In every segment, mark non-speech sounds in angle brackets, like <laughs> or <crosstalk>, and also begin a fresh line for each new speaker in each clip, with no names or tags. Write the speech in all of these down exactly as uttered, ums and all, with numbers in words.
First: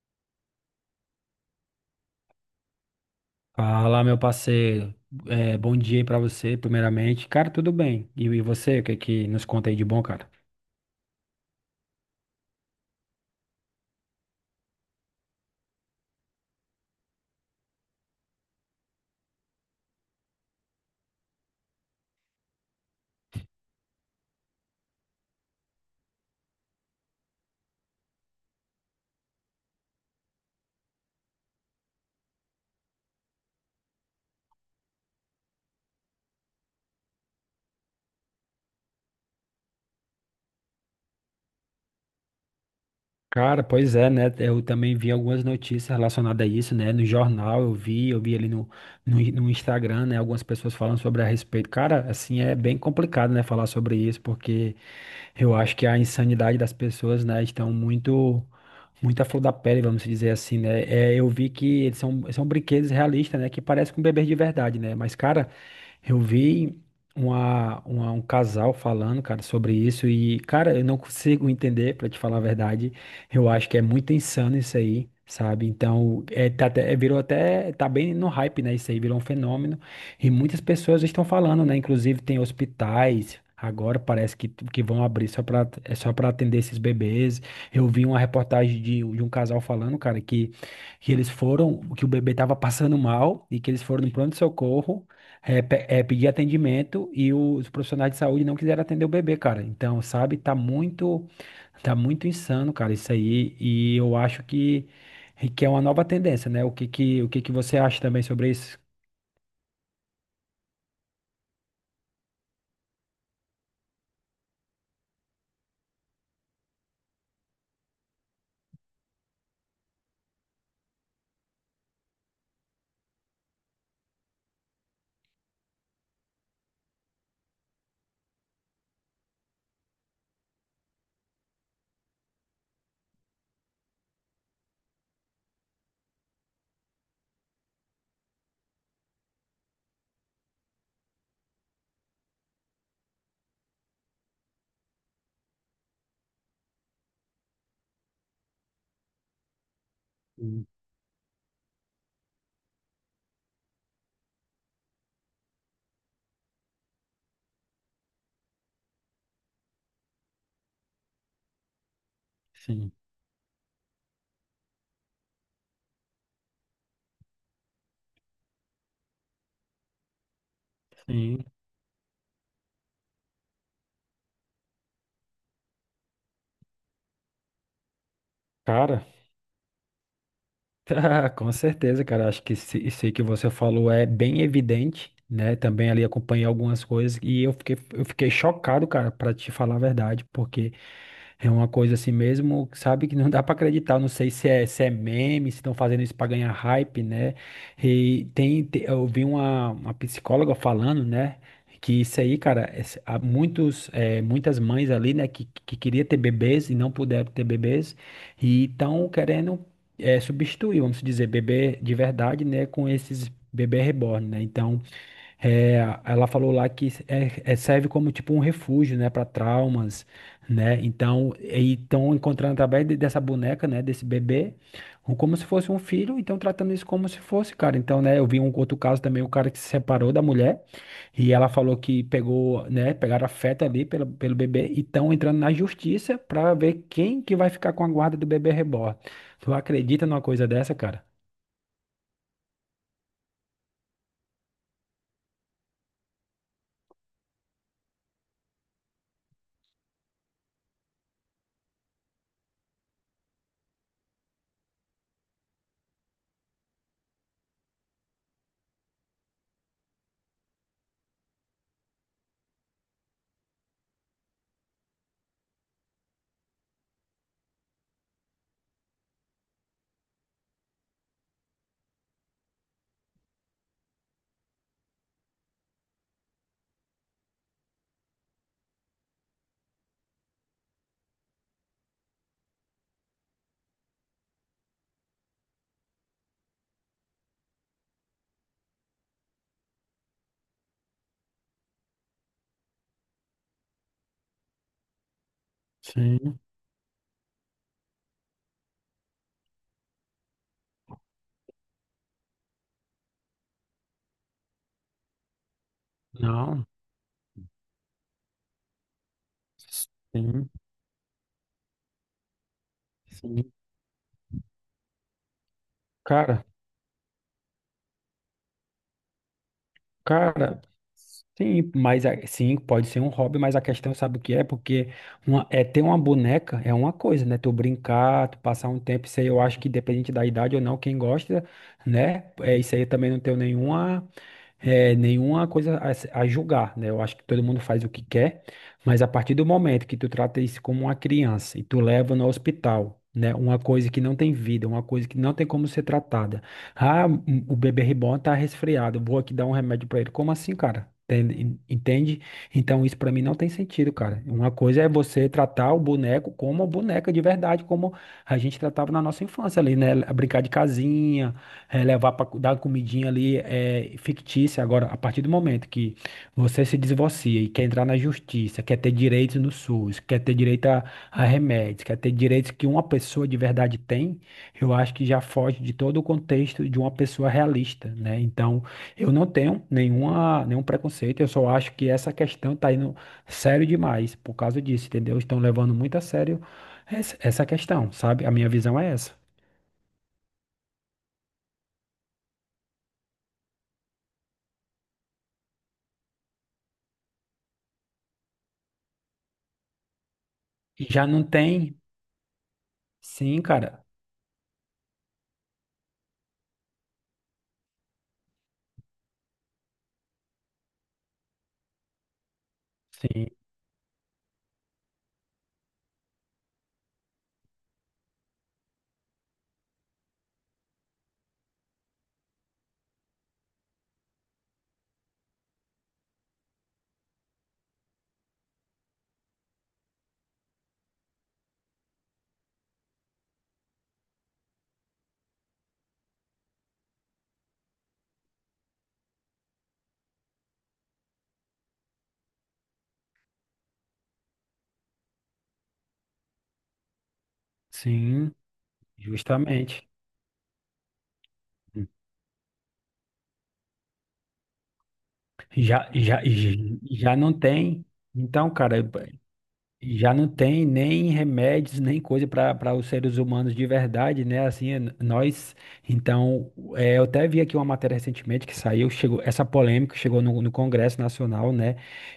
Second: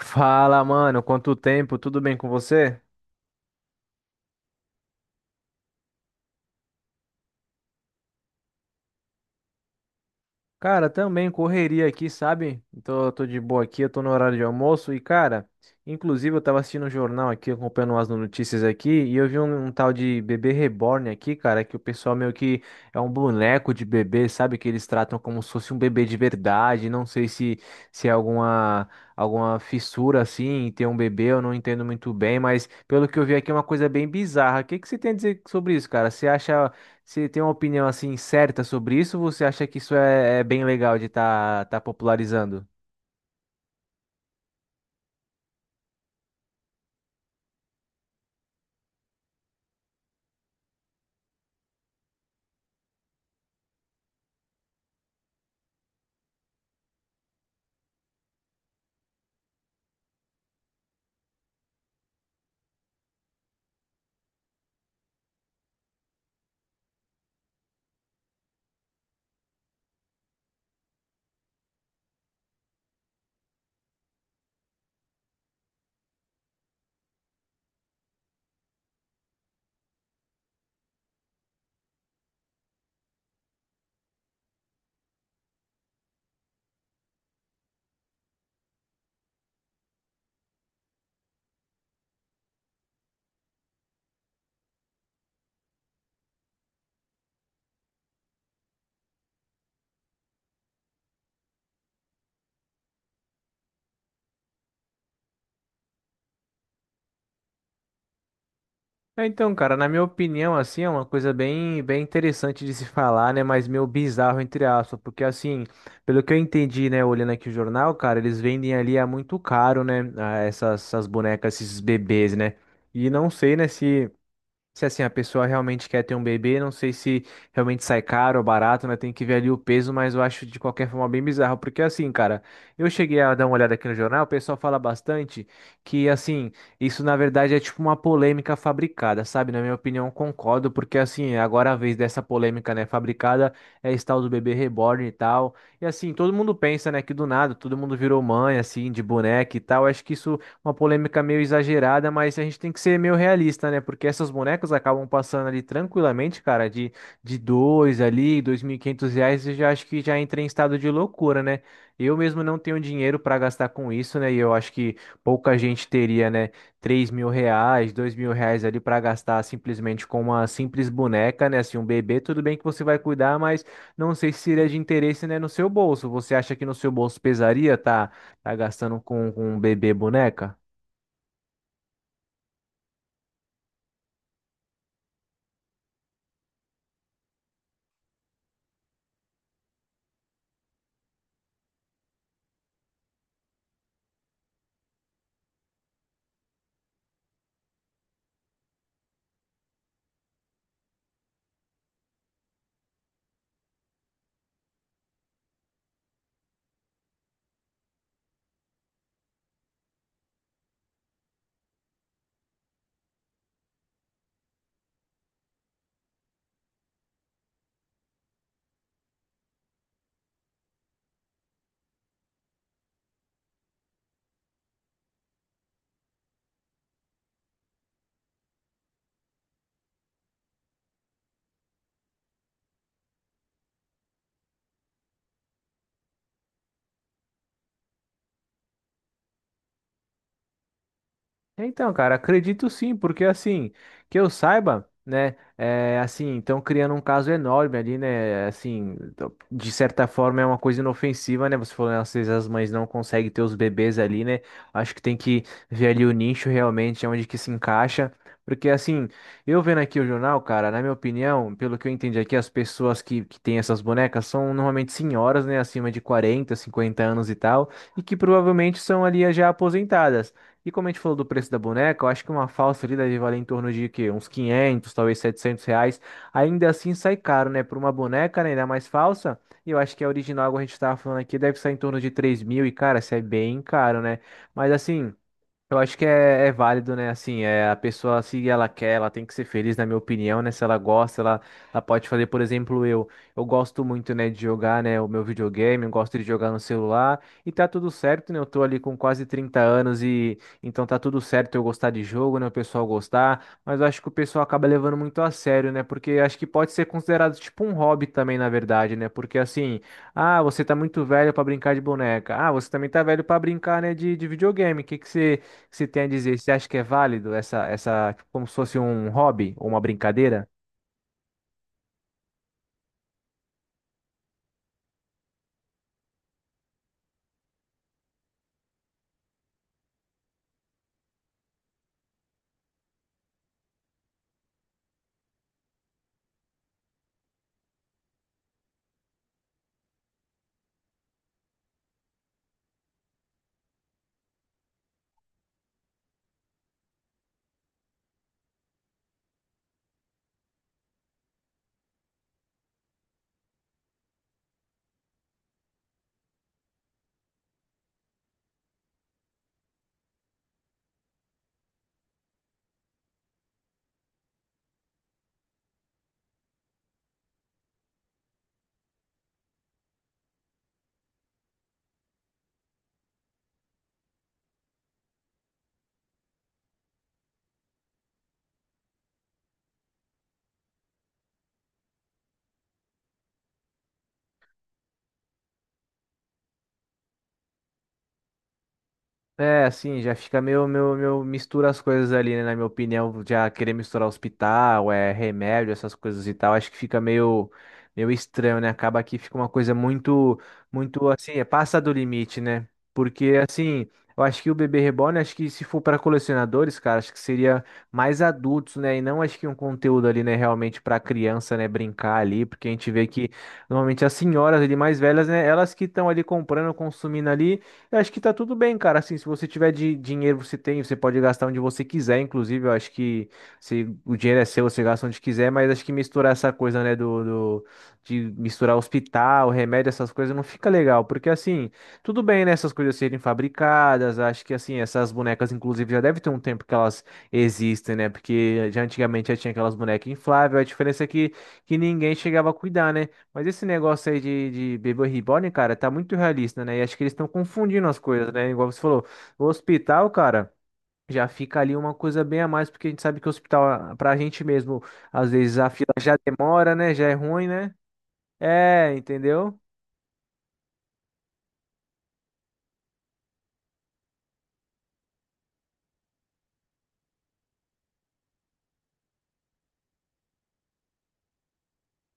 Fala, mano, quanto tempo? Tudo bem com você?
Fala, meu parceiro. É, bom dia aí pra você, primeiramente. Cara, tudo bem. E, e você, o que que nos conta aí de bom, cara?
Cara, também correria aqui, sabe? Tô, tô de boa aqui, eu tô no horário de almoço e, cara, inclusive eu tava assistindo o jornal aqui, acompanhando as notícias aqui, e eu vi um, um tal de bebê reborn aqui, cara, que o pessoal meio que é um boneco de bebê, sabe? Que eles tratam como se fosse um bebê de verdade, não sei se, se é alguma, alguma fissura assim em ter um bebê, eu não entendo muito bem, mas pelo que eu vi aqui é uma coisa bem bizarra. O que que você tem a dizer sobre isso, cara? Você acha. Você tem uma opinião assim certa sobre isso? Ou você acha que isso é, é bem legal de estar tá, tá popularizando?
Cara, pois é, né? Eu também vi algumas notícias relacionadas a isso, né? No jornal eu vi, eu vi ali no, no, no Instagram, né? Algumas pessoas falando sobre a respeito. Cara, assim, é bem complicado, né? Falar sobre isso, porque eu acho que a insanidade das pessoas, né? Estão muito, muito à flor da pele, vamos dizer assim, né? É, eu vi que eles são, são brinquedos realistas, né? Que parecem com bebês de verdade, né? Mas, cara, eu vi uma, uma- um casal falando, cara, sobre isso e, cara, eu não consigo entender, pra te falar a verdade. Eu acho que é muito insano isso aí, sabe? Então, é, tá até- é, virou até, tá bem no hype, né? Isso aí virou um fenômeno e muitas pessoas estão falando, né? Inclusive tem hospitais agora parece que, que vão abrir só para é só para atender esses bebês. Eu vi uma reportagem de, de um casal falando, cara, que, que eles foram, que o bebê tava passando mal e que eles foram no pronto-socorro é, pe- é, pedir atendimento e os profissionais de saúde não quiseram atender o bebê, cara. Então, sabe? Tá muito Tá muito insano, cara, isso aí, e eu acho que que é uma nova tendência, né? O que que, o que que você acha também sobre isso?
É, então, cara, na minha opinião, assim, é uma coisa bem, bem interessante de se <laughs> falar, né? Mas meio bizarro, entre aspas, porque assim, pelo que eu entendi, né, olhando aqui o jornal, cara, eles vendem ali a muito caro, né? a Essas, essas bonecas, esses bebês, né? E não sei, né, se se assim a pessoa realmente quer ter um bebê, não sei se realmente sai caro ou barato, né? Tem que ver ali o peso, mas eu acho de qualquer forma bem bizarro, porque assim, cara, eu cheguei a dar uma olhada aqui no jornal, o pessoal fala bastante que assim, isso na verdade é tipo uma polêmica fabricada, sabe? Na minha opinião, concordo, porque assim, agora a vez dessa polêmica, né, fabricada é esse tal do bebê reborn e tal. E assim, todo mundo pensa, né, que do nada todo mundo virou mãe assim, de boneca e tal. Acho que isso
Sim,
uma polêmica meio exagerada, mas a gente tem que ser meio realista, né? Porque essas bonecas acabam passando ali tranquilamente, cara, de, de dois ali, dois mil e quinhentos reais, eu já acho que já entra em estado de loucura, né? Eu mesmo não tenho
sim,
dinheiro para gastar com isso, né? E eu acho que pouca gente teria, né, três mil reais, dois mil reais ali para gastar simplesmente com uma simples
sim.
boneca, né? Assim, um bebê, tudo bem que você vai cuidar, mas não sei se seria de interesse, né, no seu bolso. Você acha que no seu bolso pesaria, tá? Tá gastando
Cara,
com,
<laughs>
com um bebê boneca?
Tá, com certeza, cara. Acho que se- isso aí que você falou é bem evidente, né? Também ali acompanhei algumas coisas e eu fiquei, eu fiquei chocado, cara, pra te falar a verdade, porque é uma coisa assim mesmo, sabe, que não dá pra acreditar. Eu não sei se é, se é meme, se estão fazendo isso pra ganhar hype, né? E tem, te- eu vi uma, uma psicóloga falando, né? Que isso aí, cara, esse- há muitos, eh, muitas mães ali, né, que, que queria ter bebês e não puderam ter bebês, e estão querendo eh, substituir, vamos dizer, bebê de verdade, né, com esses bebê reborn, né? Então, é, ela falou lá que é- é- serve como tipo um refúgio, né, para traumas, né? Então, e estão encontrando através de- dessa boneca, né, desse bebê, um- como se fosse um filho, então tratando isso como se fosse, cara. Então, né, eu vi um outro caso também, o cara que se separou da mulher e ela falou que pegou, né, pegaram afeto ali pelo, pelo bebê e estão entrando na justiça para ver quem que vai ficar com a guarda do bebê reborn. Tu acredita numa coisa dessa, cara?
É, então, cara, acredito sim, porque assim, que eu saiba, né, é, assim, estão criando um caso enorme ali, né, assim, do- de certa forma é uma coisa inofensiva, né, você falou, né, às vezes as mães não conseguem ter os bebês ali, né, acho que tem que ver ali o nicho realmente, onde que se encaixa, porque assim, eu vendo aqui o jornal, cara, na minha opinião, pelo que eu entendi aqui, as pessoas que, que têm essas bonecas são normalmente senhoras, né, acima de quarenta, cinquenta anos e tal, e que provavelmente são ali já aposentadas. E como a gente falou do preço da boneca, eu acho que uma falsa ali deve valer em torno de quê? Uns quinhentos, talvez setecentos reais. Ainda assim sai caro, né? Por uma boneca, né? Ainda mais falsa. E eu acho que a original, como a gente estava falando aqui, deve sair em torno de 3 mil. E, cara, isso é bem caro, né? Mas assim. Eu acho que é, é válido, né? Assim, é a pessoa, se ela quer, ela tem que ser feliz, na minha opinião, né? Se ela gosta, ela, ela pode fazer, por exemplo, eu, eu gosto muito, né, de jogar, né, o meu videogame, eu gosto de
Sim.
jogar no celular, e tá tudo certo, né? Eu tô ali com quase trinta anos e então tá tudo certo eu gostar de jogo, né? O pessoal gostar, mas eu acho que o pessoal acaba levando muito a sério, né? Porque acho que
Não,
pode ser considerado tipo um hobby também, na verdade, né? Porque assim, ah,
sim,
você tá muito velho pra brincar de boneca. Ah, você também tá velho pra
sim.
brincar, né, de, de videogame. O que que você o que você tem a dizer?
Cara.
Você acha que é válido essa, essa, tipo, como se fosse um hobby ou uma brincadeira?
Cara, sim, mas a- sim, pode ser um hobby, mas a questão sabe o que é? Porque uma, é ter uma boneca é uma coisa, né? Tu brincar, tu passar um tempo, isso aí eu acho que dependente da idade ou não, quem gosta, né? É, isso aí eu também não tenho nenhuma é, nenhuma coisa a, a julgar, né? Eu acho que todo mundo faz o que quer, mas a partir do momento que tu trata isso como uma criança e tu leva no hospital, né? Uma coisa que não tem vida, uma coisa que não tem como ser tratada. Ah, m- o bebê reborn tá resfriado, vou aqui dar um remédio pra ele. Como assim, cara? Entende? Entende? Então isso pra mim não tem sentido, cara. Uma coisa é você tratar o boneco como uma boneca de verdade, como a gente tratava na nossa infância ali, né? Brincar de casinha, é, levar para dar uma comidinha ali é fictícia. Agora, a partir do momento que você se divorcia e quer entrar na justiça, quer ter direitos no S U S, quer ter direito a, a remédios, quer ter direitos que uma pessoa de verdade tem, eu acho que já foge de todo o contexto de uma pessoa realista, né? Então, eu não tenho nenhuma, nenhum preconceito, eu só acho que essa questão tá indo sério demais por causa disso, entendeu? Estão levando muito a sério essa essa questão, sabe? A minha visão é essa.
É, assim, já fica meio, meio, meio mistura as coisas ali, né? Na minha opinião, já querer misturar hospital, é remédio, essas coisas e tal, acho que fica meio, meio estranho, né? Acaba que fica uma coisa muito,
E já
muito
não
assim, é
tem,
passa do limite, né? Porque
sim, cara.
assim, eu acho que o bebê reborn, acho que se for para colecionadores, cara, acho que seria mais adultos, né? E não acho que um conteúdo ali, né, realmente para criança, né, brincar ali, porque a gente vê
Sim,
que normalmente as senhoras ali mais velhas, né, elas que estão ali comprando, consumindo ali eu acho que tá tudo bem, cara. Assim, se você tiver de dinheiro, você tem, você pode gastar onde você quiser. Inclusive, eu acho que se o dinheiro é seu, você gasta onde quiser. Mas acho que misturar essa coisa, né, do, do- de misturar hospital, remédio, essas coisas não fica legal, porque assim, tudo bem, né, essas coisas serem fabricadas. Acho que assim, essas bonecas, inclusive, já deve ter um tempo que elas existem, né? Porque já antigamente já tinha aquelas bonecas infláveis. A diferença é que que ninguém chegava a cuidar, né? Mas esse negócio aí de, de bebê reborn, cara, tá muito realista, né? E acho que eles estão confundindo as coisas,
sim,
né? Igual você falou, o
justamente.
hospital, cara, já fica ali uma coisa bem a mais, porque a gente sabe que o hospital, ah, pra gente mesmo, às vezes a
Já,
fila já
já,
demora, né? Já é
já não
ruim, né?
tem. Então, cara,
É, entendeu?
já não tem nem remédios, nem coisa para para os seres humanos de verdade, né? Assim, n- nós. Então, é, eu até vi aqui uma matéria recentemente que saiu, chegou, essa polêmica chegou no, no Congresso Nacional, né?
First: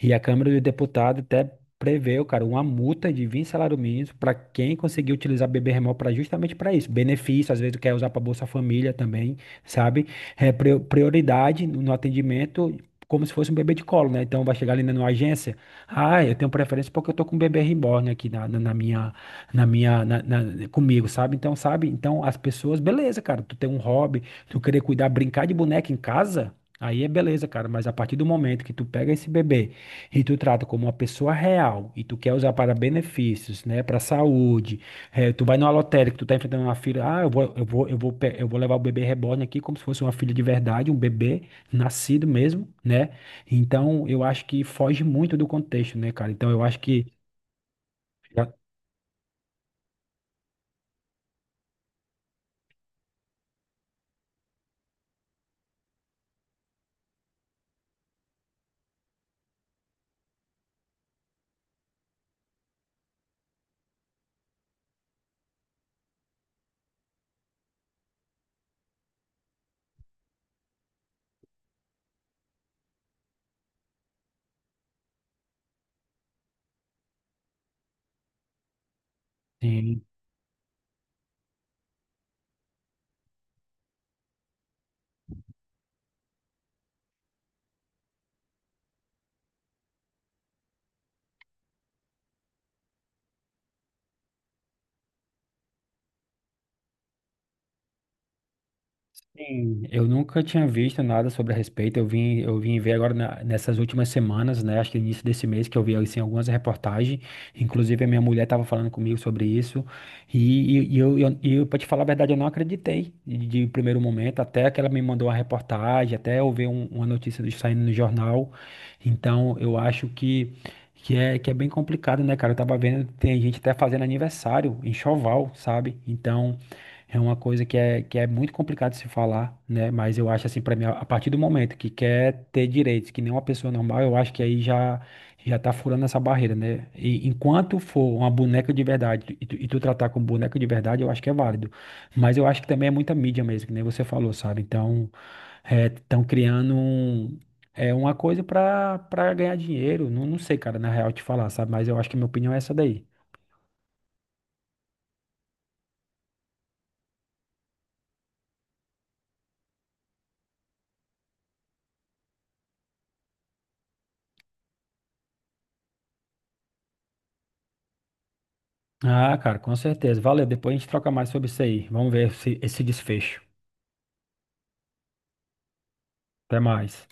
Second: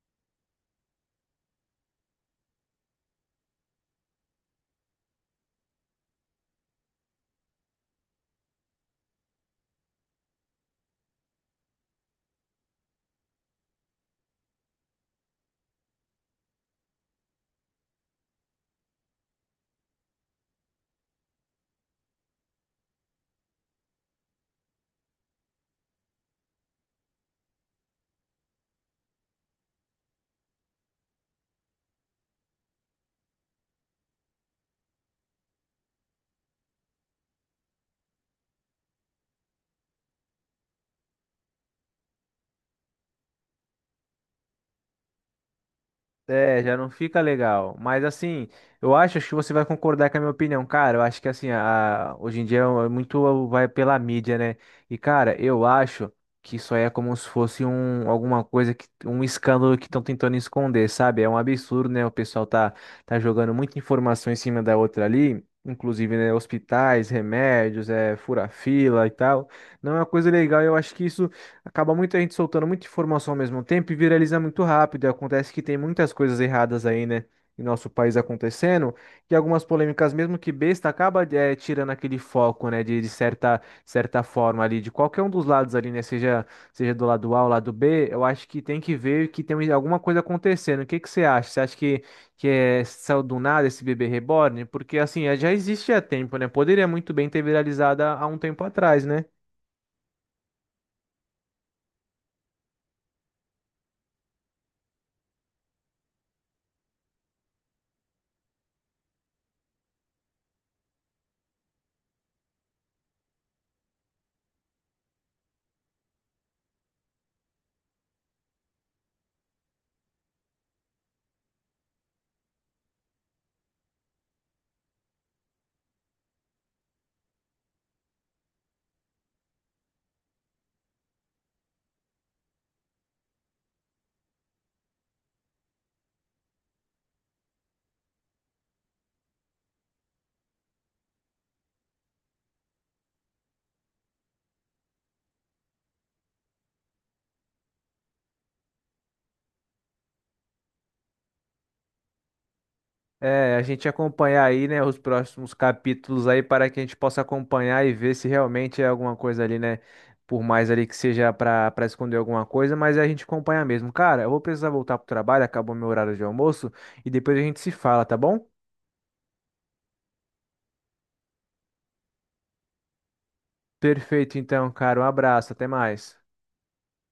E a Câmara dos Deputados até preveu, cara, uma multa de vinte salários mínimos para quem conseguir utilizar bebê remoto para justamente para isso. Benefício, às vezes quer usar para Bolsa Família também, sabe? É, prio- prioridade no no atendimento. Como se fosse um bebê de colo, né? Então vai chegar ali na numa agência. Ah, eu tenho preferência porque eu tô com um bebê reborn aqui na, na, na minha, na minha, na- na- comigo, sabe? Então, sabe? Então, as pessoas, beleza, cara, tu tem um hobby, tu querer cuidar, brincar de boneca em casa, aí é beleza, cara, mas a partir do momento que tu pega esse bebê e tu trata como uma pessoa real e tu quer usar para benefícios, né, para saúde, eh, tu vai numa lotérica, tu tá enfrentando uma filha, ah, eu vou, eu vou, eu vou, pe- eu vou levar o bebê reborn aqui como se fosse uma filha de verdade, um bebê nascido mesmo, né? Então, eu acho que foge muito do contexto, né, cara? Então,
É,
eu
já
acho
não
que.
fica legal. Mas assim, eu acho, acho que você vai concordar com a minha opinião, cara. Eu acho que assim, a- hoje em dia é muito vai pela mídia, né? E cara, eu acho que isso aí é como se fosse um alguma coisa que um escândalo que estão tentando esconder, sabe? É um absurdo, né? O pessoal tá tá jogando muita informação em cima da outra ali. Inclusive, né, hospitais, remédios, é, fura-fila e tal. Não é uma coisa legal. Eu acho que isso acaba muita gente soltando muita informação ao mesmo tempo e viraliza muito rápido. E acontece que tem muitas coisas erradas aí, né? Em nosso país acontecendo, e algumas polêmicas, mesmo que besta, acaba eh, tirando aquele foco, né? De, de certa, certa forma ali, de qualquer um dos lados ali, né? Seja, seja do lado A ou lado B, eu acho que tem que ver que tem alguma coisa acontecendo. O que que você acha? Você acha que, que é, saiu do nada esse bebê reborn? Porque assim, eh, já existe há tempo, né? Poderia muito bem ter viralizado há há um tempo atrás, né?
Sim, eu nunca tinha visto nada sobre a respeito. Eu vim, eu vim ver agora na- nessas últimas semanas, né? Acho que no início desse mês que eu vi assim, algumas reportagens. Inclusive, a minha mulher estava falando comigo sobre isso. E, e, e eu, eu, e eu, para te falar a verdade, eu não acreditei de, de primeiro momento, até que ela me mandou uma reportagem, até eu ver um- uma notícia do- saindo no jornal. Então, eu acho que, que, é, que é bem complicado, né, cara? Eu tava vendo, tem gente até fazendo aniversário em Choval, sabe? Então. É uma coisa que é, que é muito complicado de se falar, né? Mas eu acho assim, para mim, a a partir do momento que quer ter direitos, que nem uma pessoa normal, eu acho que aí já já tá furando essa barreira, né? E enquanto for uma boneca de verdade e tu, e tu tratar como boneca de verdade, eu acho que é válido. Mas eu acho que também é muita mídia mesmo, que nem você falou, sabe? Então, estão criando um- é uma coisa para para ganhar dinheiro. Não, não sei, cara, na real te falar, sabe? Mas eu acho que minha opinião é essa daí.
É, a gente acompanhar aí, né, os próximos capítulos aí para que a gente possa acompanhar e ver se realmente é alguma coisa ali, né, por mais ali que seja para para esconder alguma coisa, mas a gente acompanha mesmo. Cara, eu vou precisar voltar pro trabalho, acabou meu horário de almoço e depois a gente se fala, tá bom?
Ah, cara, com certeza. Valeu. Depois a gente troca mais sobre isso aí. Vamos ver esse, esse desfecho.
Perfeito, então, cara, um abraço, até mais.
Até mais.